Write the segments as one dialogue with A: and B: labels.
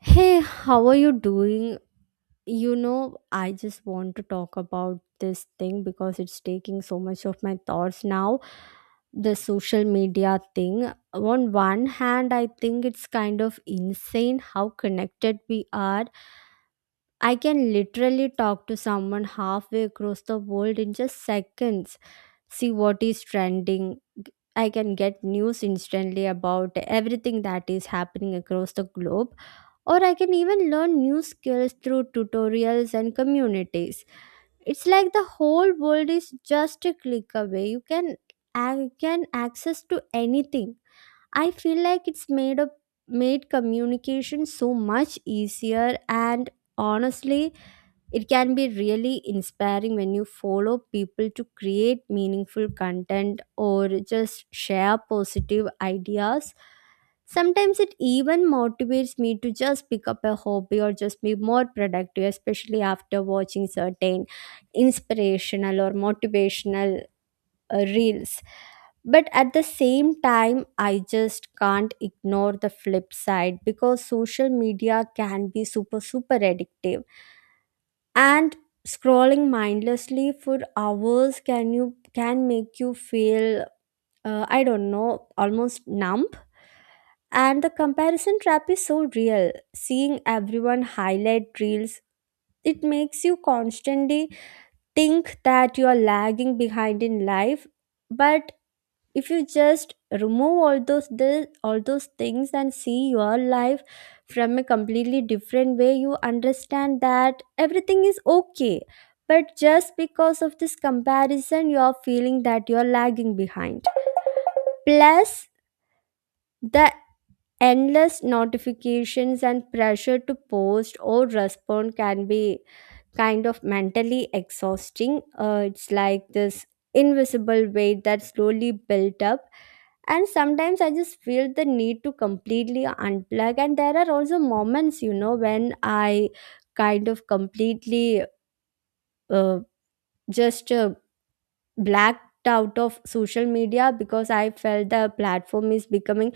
A: Hey, how are you doing? You know, I just want to talk about this thing because it's taking so much of my thoughts now. The social media thing. On one hand, I think it's kind of insane how connected we are. I can literally talk to someone halfway across the world in just seconds, see what is trending. I can get news instantly about everything that is happening across the globe, or I can even learn new skills through tutorials and communities. It's like the whole world is just a click away. You can I can access to anything. I feel like it's made up made communication so much easier, and honestly, it can be really inspiring when you follow people to create meaningful content or just share positive ideas. Sometimes it even motivates me to just pick up a hobby or just be more productive, especially after watching certain inspirational or motivational reels. But at the same time, I just can't ignore the flip side because social media can be super, super addictive, and scrolling mindlessly for hours can you can make you feel, I don't know, almost numb. And the comparison trap is so real. Seeing everyone highlight reels, it makes you constantly think that you are lagging behind in life. But if you just remove all those things and see your life from a completely different way, you understand that everything is okay, but just because of this comparison you're feeling that you're lagging behind. Plus, the endless notifications and pressure to post or respond can be kind of mentally exhausting. It's like this invisible weight that slowly built up. And sometimes I just feel the need to completely unplug. And there are also moments, you know, when I kind of completely uh, just blacked out of social media because I felt the platform is becoming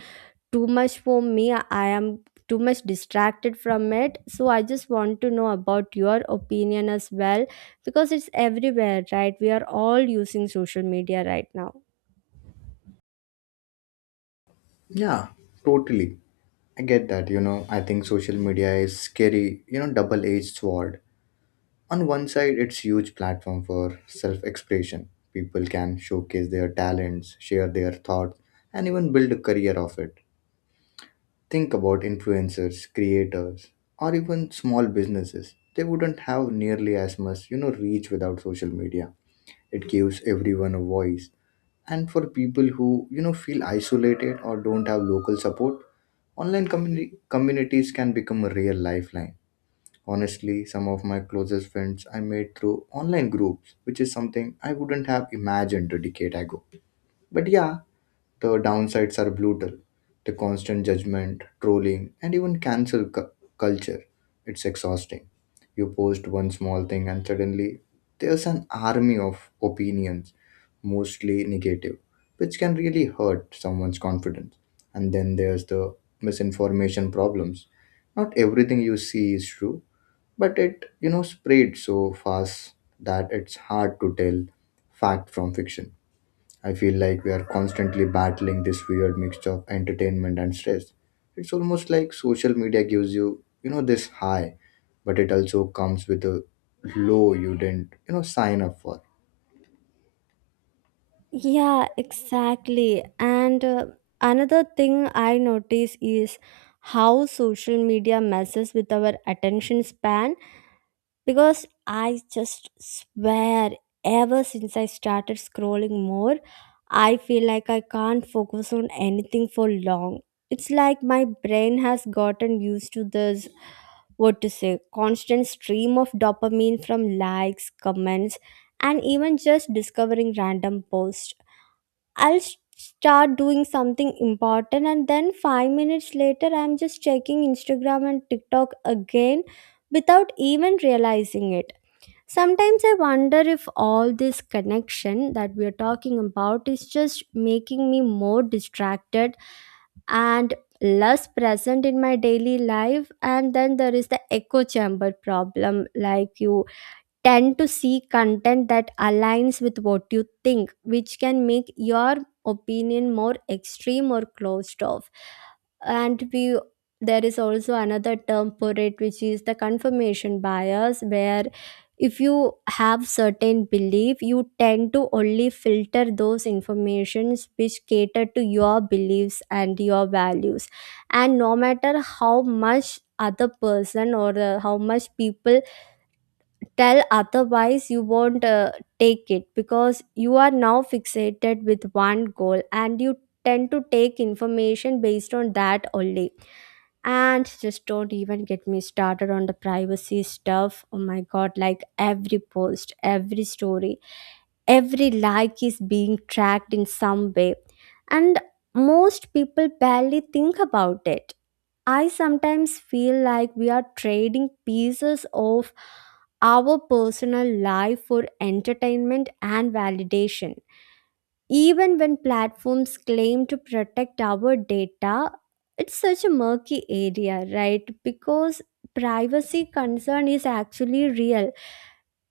A: too much for me. I am too much distracted from it. So I just want to know about your opinion as well, because it's everywhere, right? We are all using social media right now.
B: Yeah, totally. I get that. I think social media is scary, you know, double-edged sword. On one side, it's huge platform for self-expression. People can showcase their talents, share their thoughts, and even build a career of it. Think about influencers, creators, or even small businesses. They wouldn't have nearly as much, reach without social media. It gives everyone a voice and for people who feel isolated or don't have local support, communities can become a real lifeline. Honestly, some of my closest friends I made through online groups, which is something I wouldn't have imagined a decade ago. But yeah, the downsides are brutal. The constant judgment, trolling, and even culture. It's exhausting. You post one small thing, and suddenly there's an army of opinions, mostly negative, which can really hurt someone's confidence. And then there's the misinformation problems. Not everything you see is true, but it spread so fast that it's hard to tell fact from fiction. I feel like we are constantly battling this weird mixture of entertainment and stress. It's almost like social media gives you this high, but it also comes with a low you didn't sign up for.
A: Yeah, exactly. And another thing I notice is how social media messes with our attention span, because I just swear, ever since I started scrolling more, I feel like I can't focus on anything for long. It's like my brain has gotten used to this, what to say, constant stream of dopamine from likes, comments, and even just discovering random posts. I'll start doing something important, and then 5 minutes later I'm just checking Instagram and TikTok again without even realizing it. Sometimes I wonder if all this connection that we are talking about is just making me more distracted and less present in my daily life. And then there is the echo chamber problem, like, you tend to see content that aligns with what you think, which can make your opinion more extreme or closed off. And we There is also another term for it, which is the confirmation bias, where if you have certain belief, you tend to only filter those informations which cater to your beliefs and your values, and no matter how much other person, or how much people tell otherwise, you won't take it, because you are now fixated with one goal and you tend to take information based on that only. And just don't even get me started on the privacy stuff. Oh my god, like, every post, every story, every like is being tracked in some way, and most people barely think about it. I sometimes feel like we are trading pieces of our personal life for entertainment and validation. Even when platforms claim to protect our data, it's such a murky area, right? Because privacy concern is actually real.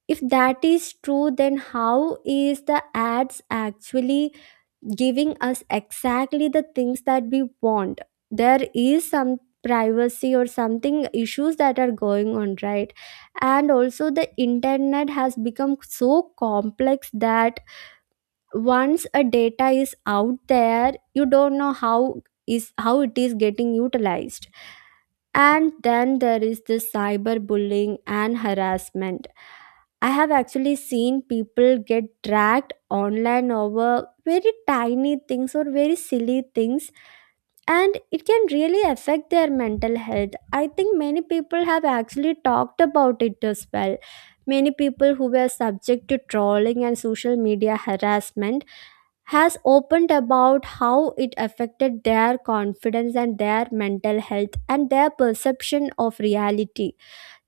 A: If that is true, then how is the ads actually giving us exactly the things that we want? There is some privacy or something issues that are going on, right? And also the internet has become so complex that once a data is out there, you don't know how it is getting utilized. And then there is the cyberbullying and harassment. I have actually seen people get dragged online over very tiny things or very silly things, and it can really affect their mental health. I think many people have actually talked about it as well. Many people who were subject to trolling and social media harassment has opened about how it affected their confidence and their mental health and their perception of reality.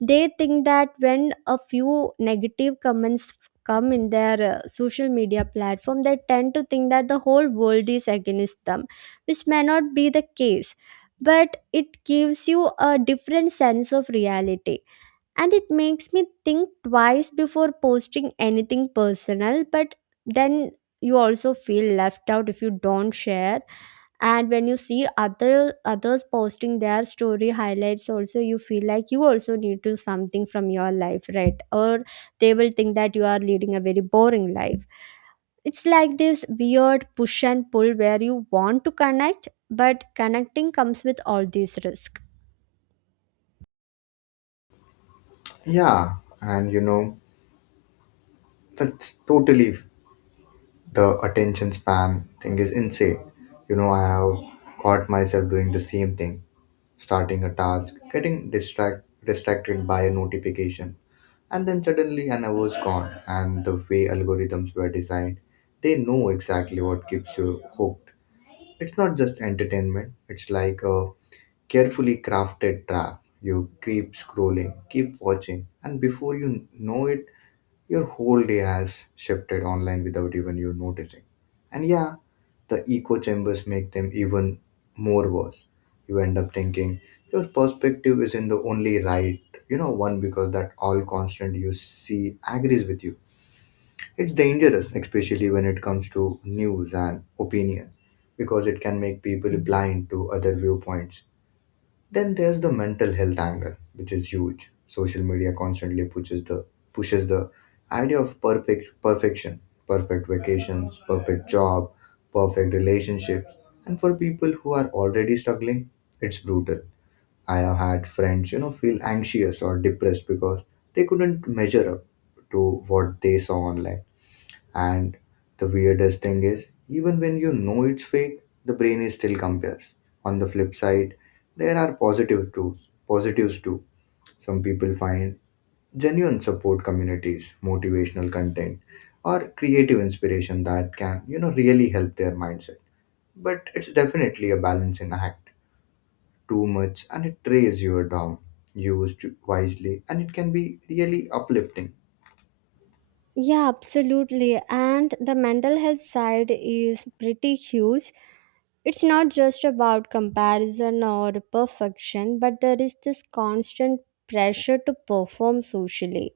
A: They think that when a few negative comments come in their social media platform, they tend to think that the whole world is against them, which may not be the case. But it gives you a different sense of reality, and it makes me think twice before posting anything personal. But then you also feel left out if you don't share, and when you see others posting their story highlights also, you feel like you also need to something from your life, right? Or they will think that you are leading a very boring life. It's like this weird push and pull where you want to connect, but connecting comes with all these risks.
B: Yeah, and you know, that's totally The attention span thing is insane. You know, I have caught myself doing the same thing starting a task, distracted by a notification, and then suddenly an hour's gone. And the way algorithms were designed, they know exactly what keeps you hooked. It's not just entertainment, it's like a carefully crafted trap. You keep scrolling, keep watching, and before you know it, your whole day has shifted online without even you noticing. And yeah, the echo chambers make them even more worse. You end up thinking your perspective isn't the only right one because that all constant you see agrees with you. It's dangerous, especially when it comes to news and opinions, because it can make people blind to other viewpoints. Then there's the mental health angle, which is huge. Social media constantly pushes the idea of perfection, perfect vacations, perfect job, perfect relationships. And for people who are already struggling, it's brutal. I have had friends, feel anxious or depressed because they couldn't measure up to what they saw online, and the weirdest thing is, even when you know it's fake, the brain is still compares. On the flip side, there are positive tools, positives too. Some people find genuine support communities, motivational content, or creative inspiration that can really help their mindset. But it's definitely a balancing act. Too much and it trays you down. Used wisely and it can be really uplifting.
A: Yeah, absolutely. And the mental health side is pretty huge. It's not just about comparison or perfection, but there is this constant pressure to perform socially.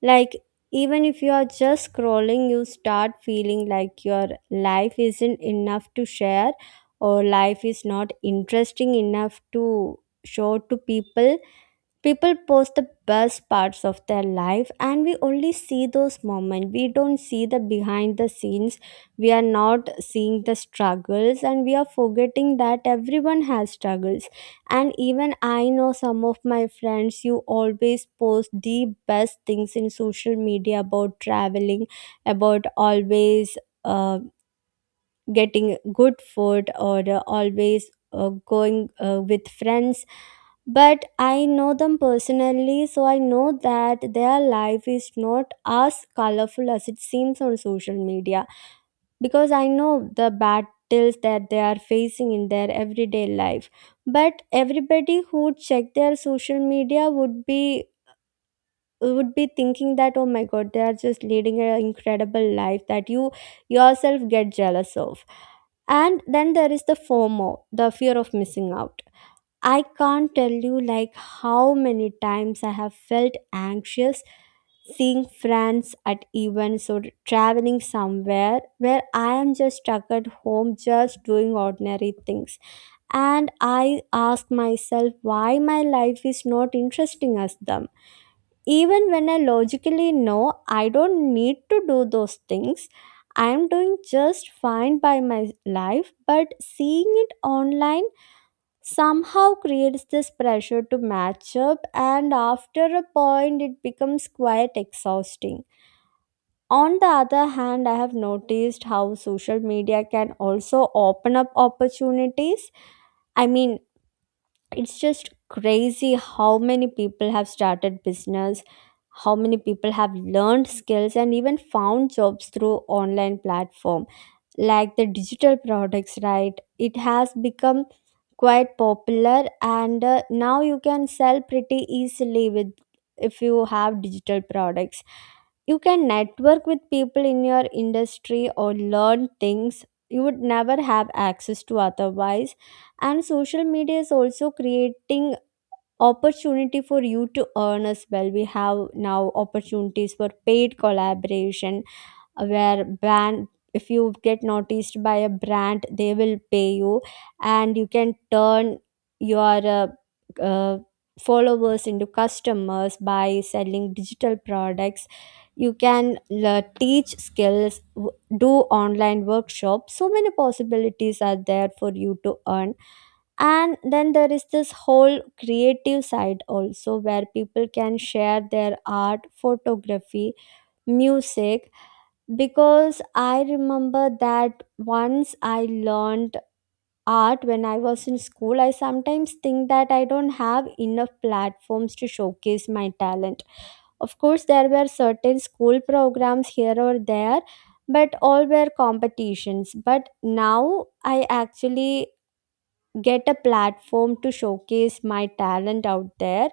A: Like, even if you are just scrolling, you start feeling like your life isn't enough to share, or life is not interesting enough to show to people. People post the best parts of their life, and we only see those moments. We don't see the behind the scenes. We are not seeing the struggles, and we are forgetting that everyone has struggles. And even I know some of my friends, you always post the best things in social media about traveling, about always, uh, getting good food, or always going, with friends. But I know them personally, so I know that their life is not as colorful as it seems on social media, because I know the battles that they are facing in their everyday life. But everybody who check their social media would be, we would be thinking that, oh my god, they are just leading an incredible life that you yourself get jealous of. And then there is the FOMO, the fear of missing out. I can't tell you, like, how many times I have felt anxious seeing friends at events or traveling somewhere where I am just stuck at home just doing ordinary things. And I ask myself why my life is not interesting as them. Even when I logically know I don't need to do those things, I'm doing just fine by my life, but seeing it online somehow creates this pressure to match up, and after a point, it becomes quite exhausting. On the other hand, I have noticed how social media can also open up opportunities. I mean, it's just crazy how many people have started business, how many people have learned skills and even found jobs through online platform, like the digital products, right? It has become quite popular, and now you can sell pretty easily with, if you have digital products, you can network with people in your industry or learn things you would never have access to otherwise. And social media is also creating opportunity for you to earn as well. We have now opportunities for paid collaboration, where brand, if you get noticed by a brand, they will pay you, and you can turn your uh, followers into customers by selling digital products. You can teach skills, do online workshops. So many possibilities are there for you to earn. And then there is this whole creative side also, where people can share their art, photography, music. Because I remember that once I learned art when I was in school, I sometimes think that I don't have enough platforms to showcase my talent. Of course, there were certain school programs here or there, but all were competitions. But now I actually get a platform to showcase my talent out there,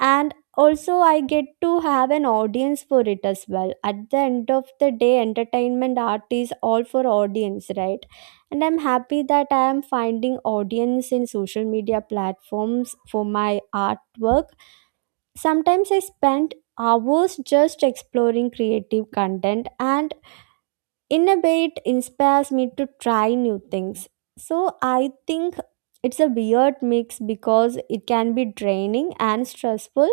A: and also I get to have an audience for it as well. At the end of the day, entertainment art is all for audience, right? And I'm happy that I am finding audience in social media platforms for my artwork. Sometimes I spend hours just exploring creative content, and in a way it inspires me to try new things. So I think it's a weird mix because it can be draining and stressful,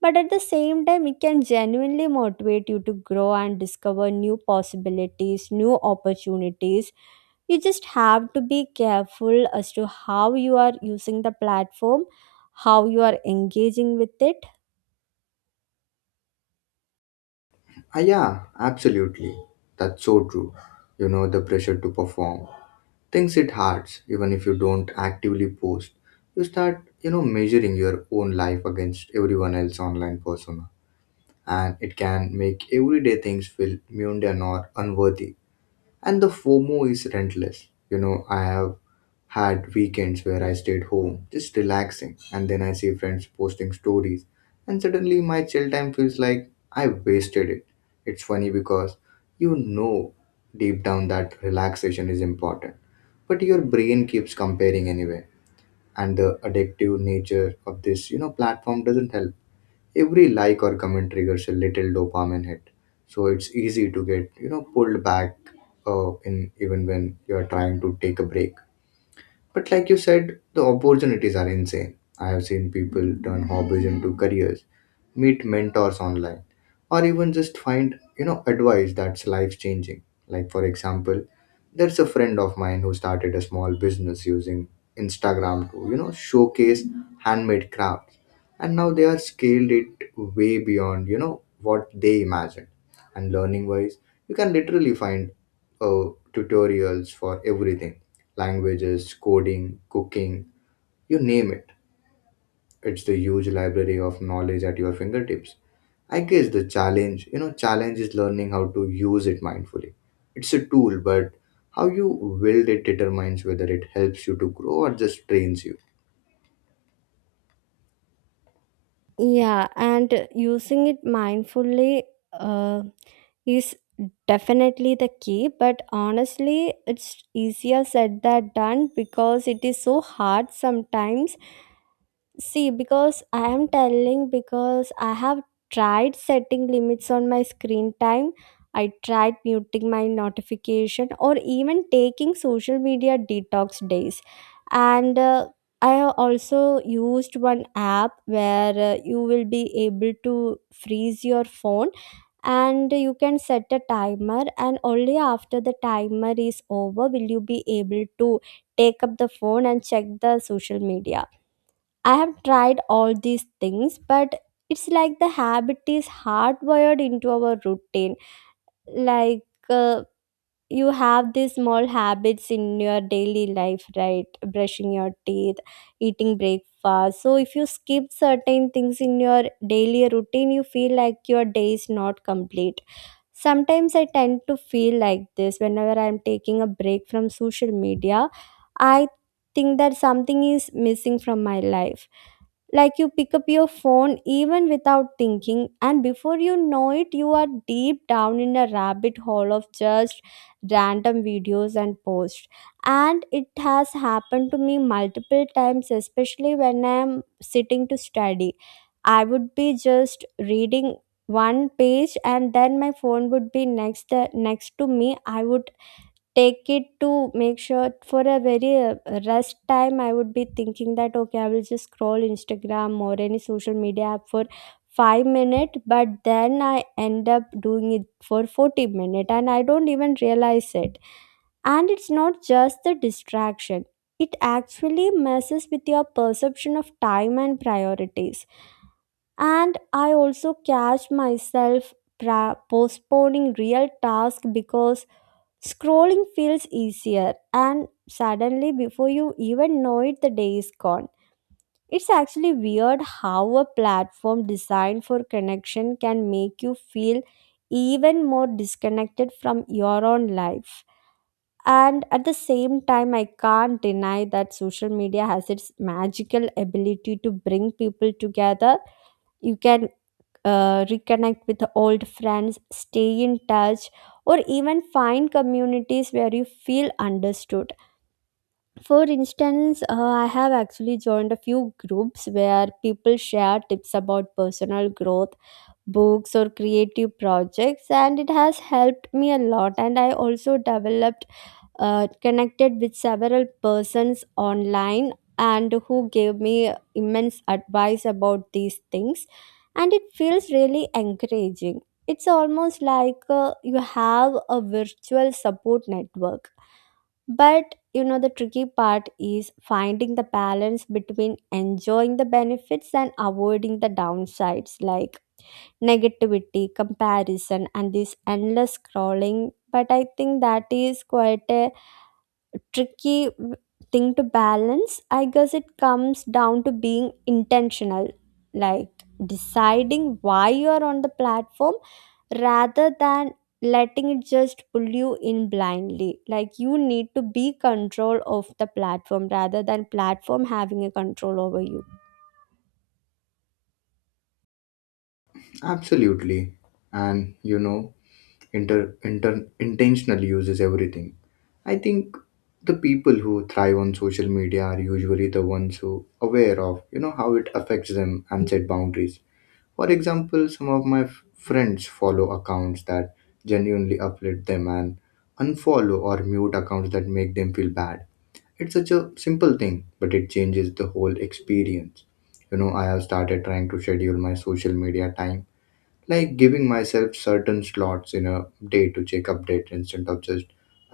A: but at the same time it can genuinely motivate you to grow and discover new possibilities, new opportunities. You just have to be careful as to how you are using the platform, how you are engaging with it.
B: Ah, yeah, absolutely. That's so true. You know, the pressure to perform. Things it hurts, even if you don't actively post. You start measuring your own life against everyone else's online persona. And it can make everyday things feel mundane or unworthy. And the FOMO is relentless. You know, I have had weekends where I stayed home, just relaxing, and then I see friends posting stories, and suddenly my chill time feels like I wasted it. It's funny because you know deep down that relaxation is important, but your brain keeps comparing anyway, and the addictive nature of this platform doesn't help. Every like or comment triggers a little dopamine hit, so it's easy to get pulled back in even when you're trying to take a break. But like you said, the opportunities are insane. I have seen people turn hobbies into careers, meet mentors online, or even just find advice that's life changing. Like for example, there's a friend of mine who started a small business using Instagram to showcase handmade crafts. And now they are scaled it way beyond what they imagined. And learning wise, you can literally find tutorials for everything, languages, coding, cooking, you name it. It's the huge library of knowledge at your fingertips. I guess the challenge is learning how to use it mindfully. It's a tool, but how you wield it determines whether it helps you to grow or just drains you.
A: Yeah, and using it mindfully uh, is definitely the key, but honestly it's easier said than done because it is so hard sometimes. See, because I am telling, because I have tried setting limits on my screen time. I tried muting my notification or even taking social media detox days. And I also used one app where you will be able to freeze your phone, and you can set a timer, and only after the timer is over will you be able to take up the phone and check the social media. I have tried all these things, but it's like the habit is hardwired into our routine. Like uh, you have these small habits in your daily life, right? Brushing your teeth, eating breakfast. So if you skip certain things in your daily routine, you feel like your day is not complete. Sometimes I tend to feel like this whenever I'm taking a break from social media. I think that something is missing from my life. Like you pick up your phone even without thinking, and before you know it you are deep down in a rabbit hole of just random videos and posts. And it has happened to me multiple times, especially when I am sitting to study. I would be just reading one page and then my phone would be next the next to me. I would take it to make sure for a very rest time. I would be thinking that okay, I will just scroll Instagram or any social media app for 5 minutes, but then I end up doing it for 40 minutes, and I don't even realize it. And it's not just the distraction, it actually messes with your perception of time and priorities. And I also catch myself postponing real task because scrolling feels easier, and suddenly, before you even know it, the day is gone. It's actually weird how a platform designed for connection can make you feel even more disconnected from your own life. And at the same time, I can't deny that social media has its magical ability to bring people together. You can reconnect with old friends, stay in touch, or even find communities where you feel understood. For instance, I have actually joined a few groups where people share tips about personal growth, books, or creative projects, and it has helped me a lot. And I also developed, connected with several persons online, and who gave me immense advice about these things, and it feels really encouraging. It's almost like you have a virtual support network. But you know, the tricky part is finding the balance between enjoying the benefits and avoiding the downsides like negativity, comparison and this endless scrolling. But I think that is quite a tricky thing to balance. I guess it comes down to being intentional, like deciding why you are on the platform rather than letting it just pull you in blindly. Like you need to be control of the platform rather than platform having a control over you.
B: Absolutely. And you know, intentional uses everything. I think the people who thrive on social media are usually the ones who aware of, you know, how it affects them and set boundaries. For example, some of my friends follow accounts that genuinely uplift them and unfollow or mute accounts that make them feel bad. It's such a simple thing, but it changes the whole experience. You know, I have started trying to schedule my social media time, like giving myself certain slots in a day to check updates instead of just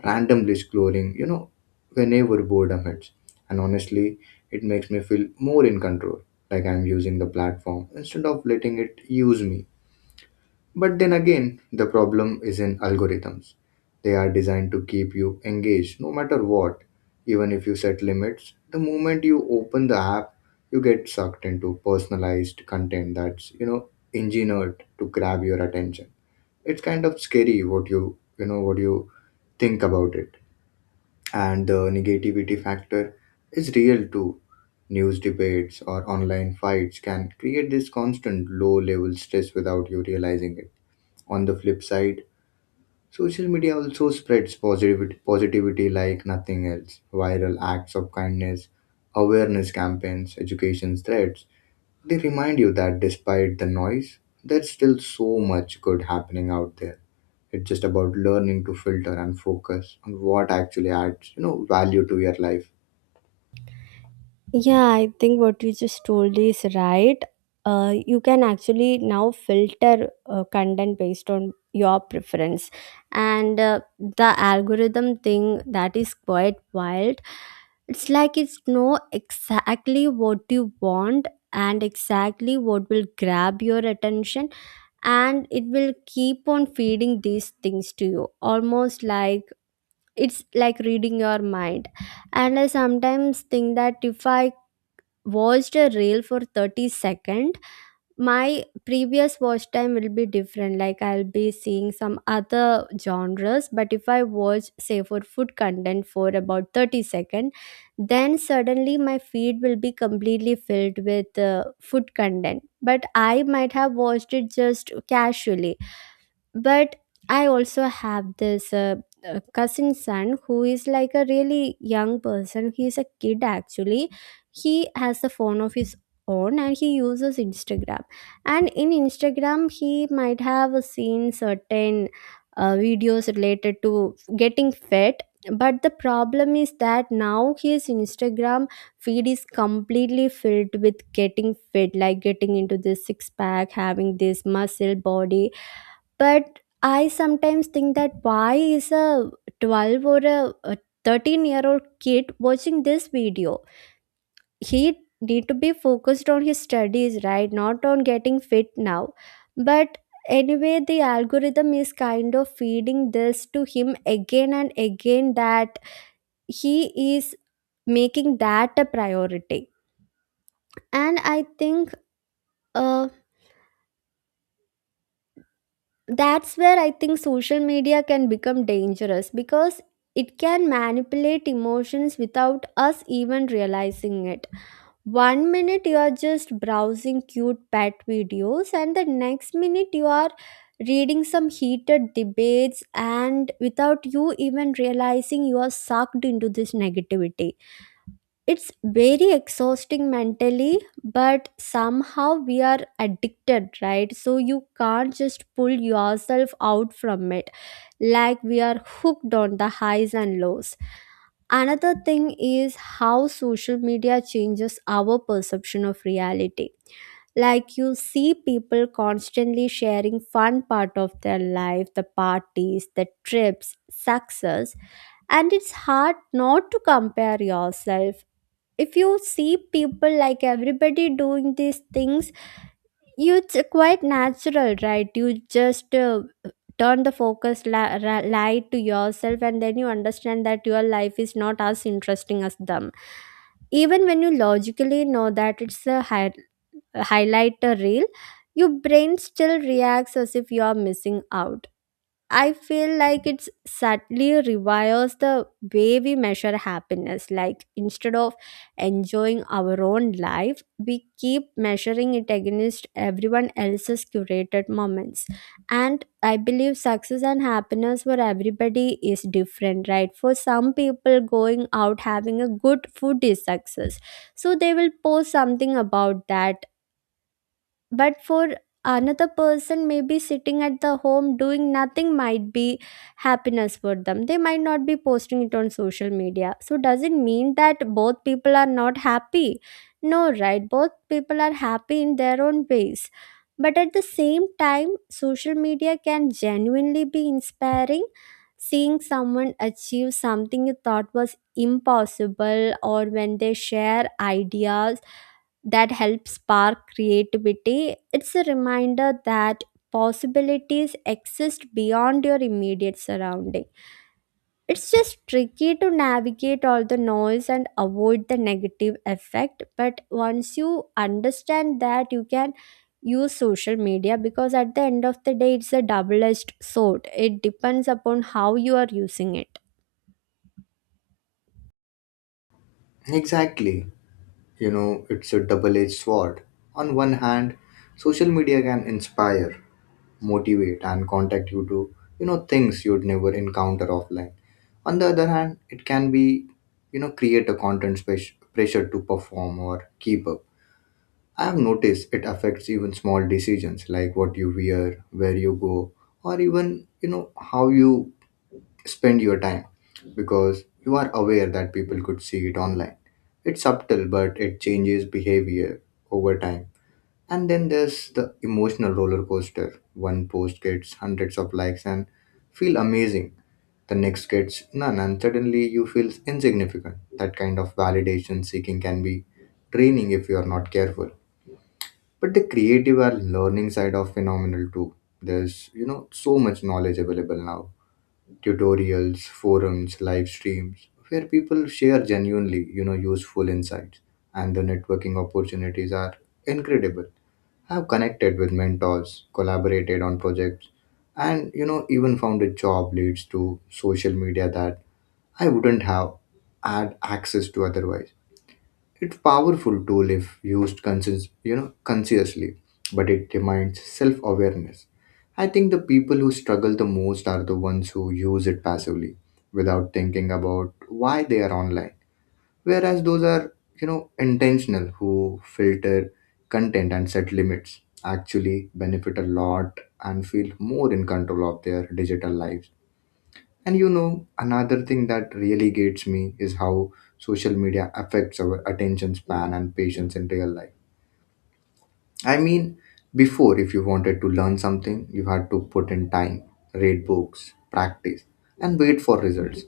B: randomly scrolling whenever boredom hits. And honestly, it makes me feel more in control, like I'm using the platform instead of letting it use me. But then again, the problem is in algorithms. They are designed to keep you engaged no matter what, even if you set limits. The moment you open the app, you get sucked into personalized content that's, engineered to grab your attention. It's kind of scary what what you think about it. And the negativity factor is real too. News debates or online fights can create this constant low level stress without you realizing it. On the flip side, social media also spreads positivity like nothing else. Viral acts of kindness, awareness campaigns, education threads, they remind you that despite the noise, there's still so much good happening out there. It's just about learning to filter and focus on what actually adds value to your life.
A: Yeah, I think what you just told is right. You can actually now filter content based on your preference, and the algorithm thing, that is quite wild. It's like it's know exactly what you want and exactly what will grab your attention, and it will keep on feeding these things to you, almost like it's like reading your mind. And I sometimes think that if I watched a reel for 30 second, my previous watch time will be different. Like I'll be seeing some other genres, but if I watch say for food content for about 30 second, then suddenly my feed will be completely filled with food content, but I might have watched it just casually. But I also have this cousin son who is like a really young person. He is a kid actually. He has the phone of his own and he uses Instagram. And in Instagram he might have seen certain videos related to getting fit, but the problem is that now his Instagram feed is completely filled with getting fit, like getting into this six pack, having this muscle body. But I sometimes think that why is a 12 or a 13-year-old kid watching this video? He need to be focused on his studies, right? Not on getting fit now. But anyway, the algorithm is kind of feeding this to him again and again, that he is making that a priority. And I think uh, that's where I think social media can become dangerous, because it can manipulate emotions without us even realizing it. One minute you are just browsing cute pet videos, and the next minute you are reading some heated debates, and without you even realizing, you are sucked into this negativity. It's very exhausting mentally, but somehow we are addicted, right? So you can't just pull yourself out from it. Like we are hooked on the highs and lows. Another thing is how social media changes our perception of reality. Like you see people constantly sharing fun part of their life, the parties, the trips, success, and it's hard not to compare yourself. If you see people like everybody doing these things, you, it's quite natural, right? You just turn the focus light to yourself, and then you understand that your life is not as interesting as them. Even when you logically know that it's a highlighter reel, your brain still reacts as if you are missing out. I feel like it's subtly rewires the way we measure happiness. Like instead of enjoying our own life, we keep measuring it against everyone else's curated moments. And I believe success and happiness for everybody is different, right? For some people, going out having a good food is success. So they will post something about that. But for another person, maybe sitting at the home doing nothing might be happiness for them. They might not be posting it on social media. So does it mean that both people are not happy? No, right? Both people are happy in their own ways. But at the same time, social media can genuinely be inspiring. Seeing someone achieve something you thought was impossible, or when they share ideas that helps spark creativity. It's a reminder that possibilities exist beyond your immediate surrounding. It's just tricky to navigate all the noise and avoid the negative effect, but once you understand that, you can use social media, because at the end of the day it's a double edged sword. It depends upon how you are using it.
B: Exactly. You know, it's a double edged sword. On one hand, social media can inspire, motivate and contact you to things you'd never encounter offline. On the other hand, it can be create a content space pressure to perform or keep up. I have noticed it affects even small decisions like what you wear, where you go, or even how you spend your time, because you are aware that people could see it online. It's subtle but it changes behavior over time. And then there's the emotional roller coaster. One post gets hundreds of likes and feel amazing. The next gets none, and suddenly you feel insignificant. That kind of validation seeking can be draining if you are not careful. But the creative and learning side of phenomenal too. There's so much knowledge available now. Tutorials, forums, live streams, where people share genuinely, useful insights. And the networking opportunities are incredible. I've connected with mentors, collaborated on projects, and even found a job leads to social media that I wouldn't have had access to otherwise. It's powerful tool if used consciously, but it demands self-awareness. I think the people who struggle the most are the ones who use it passively without thinking about why they are online, whereas those are intentional who filter content and set limits actually benefit a lot and feel more in control of their digital lives. And you know another thing that really gets me is how social media affects our attention span and patience in real life. I mean, before if you wanted to learn something you had to put in time, read books, practice, and wait for results.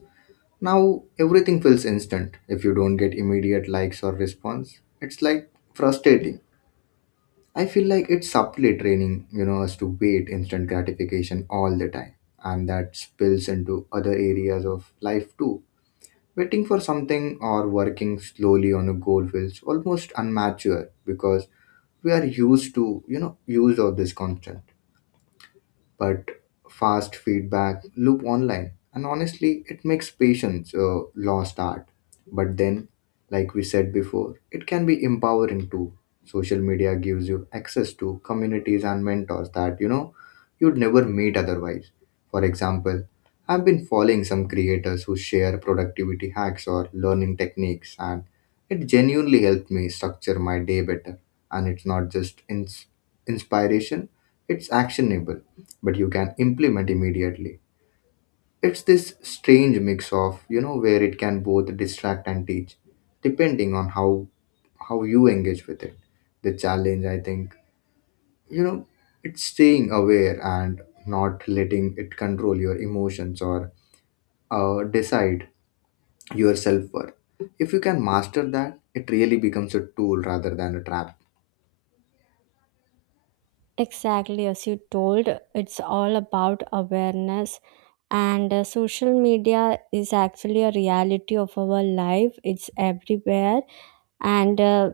B: Now everything feels instant. If you don't get immediate likes or response, it's like frustrating. I feel like it's subtly training us to wait instant gratification all the time. And that spills into other areas of life too. Waiting for something or working slowly on a goal feels almost unmature because we are used to used of this constant but fast feedback loop online. And honestly, it makes patience lost art. But then, like we said before, it can be empowering too. Social media gives you access to communities and mentors that you know you'd never meet otherwise. For example, I've been following some creators who share productivity hacks or learning techniques, and it genuinely helped me structure my day better. And it's not just inspiration, it's actionable but you can implement immediately. It's this strange mix of, where it can both distract and teach, depending on how you engage with it. The challenge, I think, you know, it's staying aware and not letting it control your emotions or decide your self worth. If you can master that, it really becomes a tool rather than a trap.
A: Exactly as you told, it's all about awareness, and social media is actually a reality of our life. It's everywhere, and uh,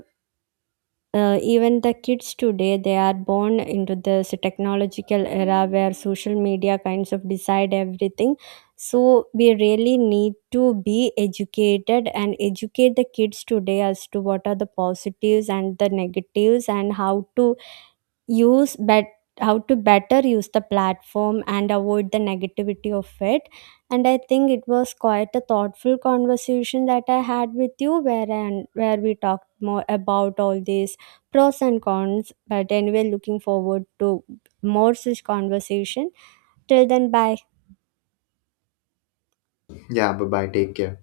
A: uh, even the kids today, they are born into this technological era where social media kinds of decide everything. So we really need to be educated and educate the kids today as to what are the positives and the negatives, and how to use bet how to better use the platform and avoid the negativity of it. And I think it was quite a thoughtful conversation that I had with you, where and where we talked more about all these pros and cons. But anyway, looking forward to more such conversation. Till then, bye.
B: Yeah, bye bye. Take care.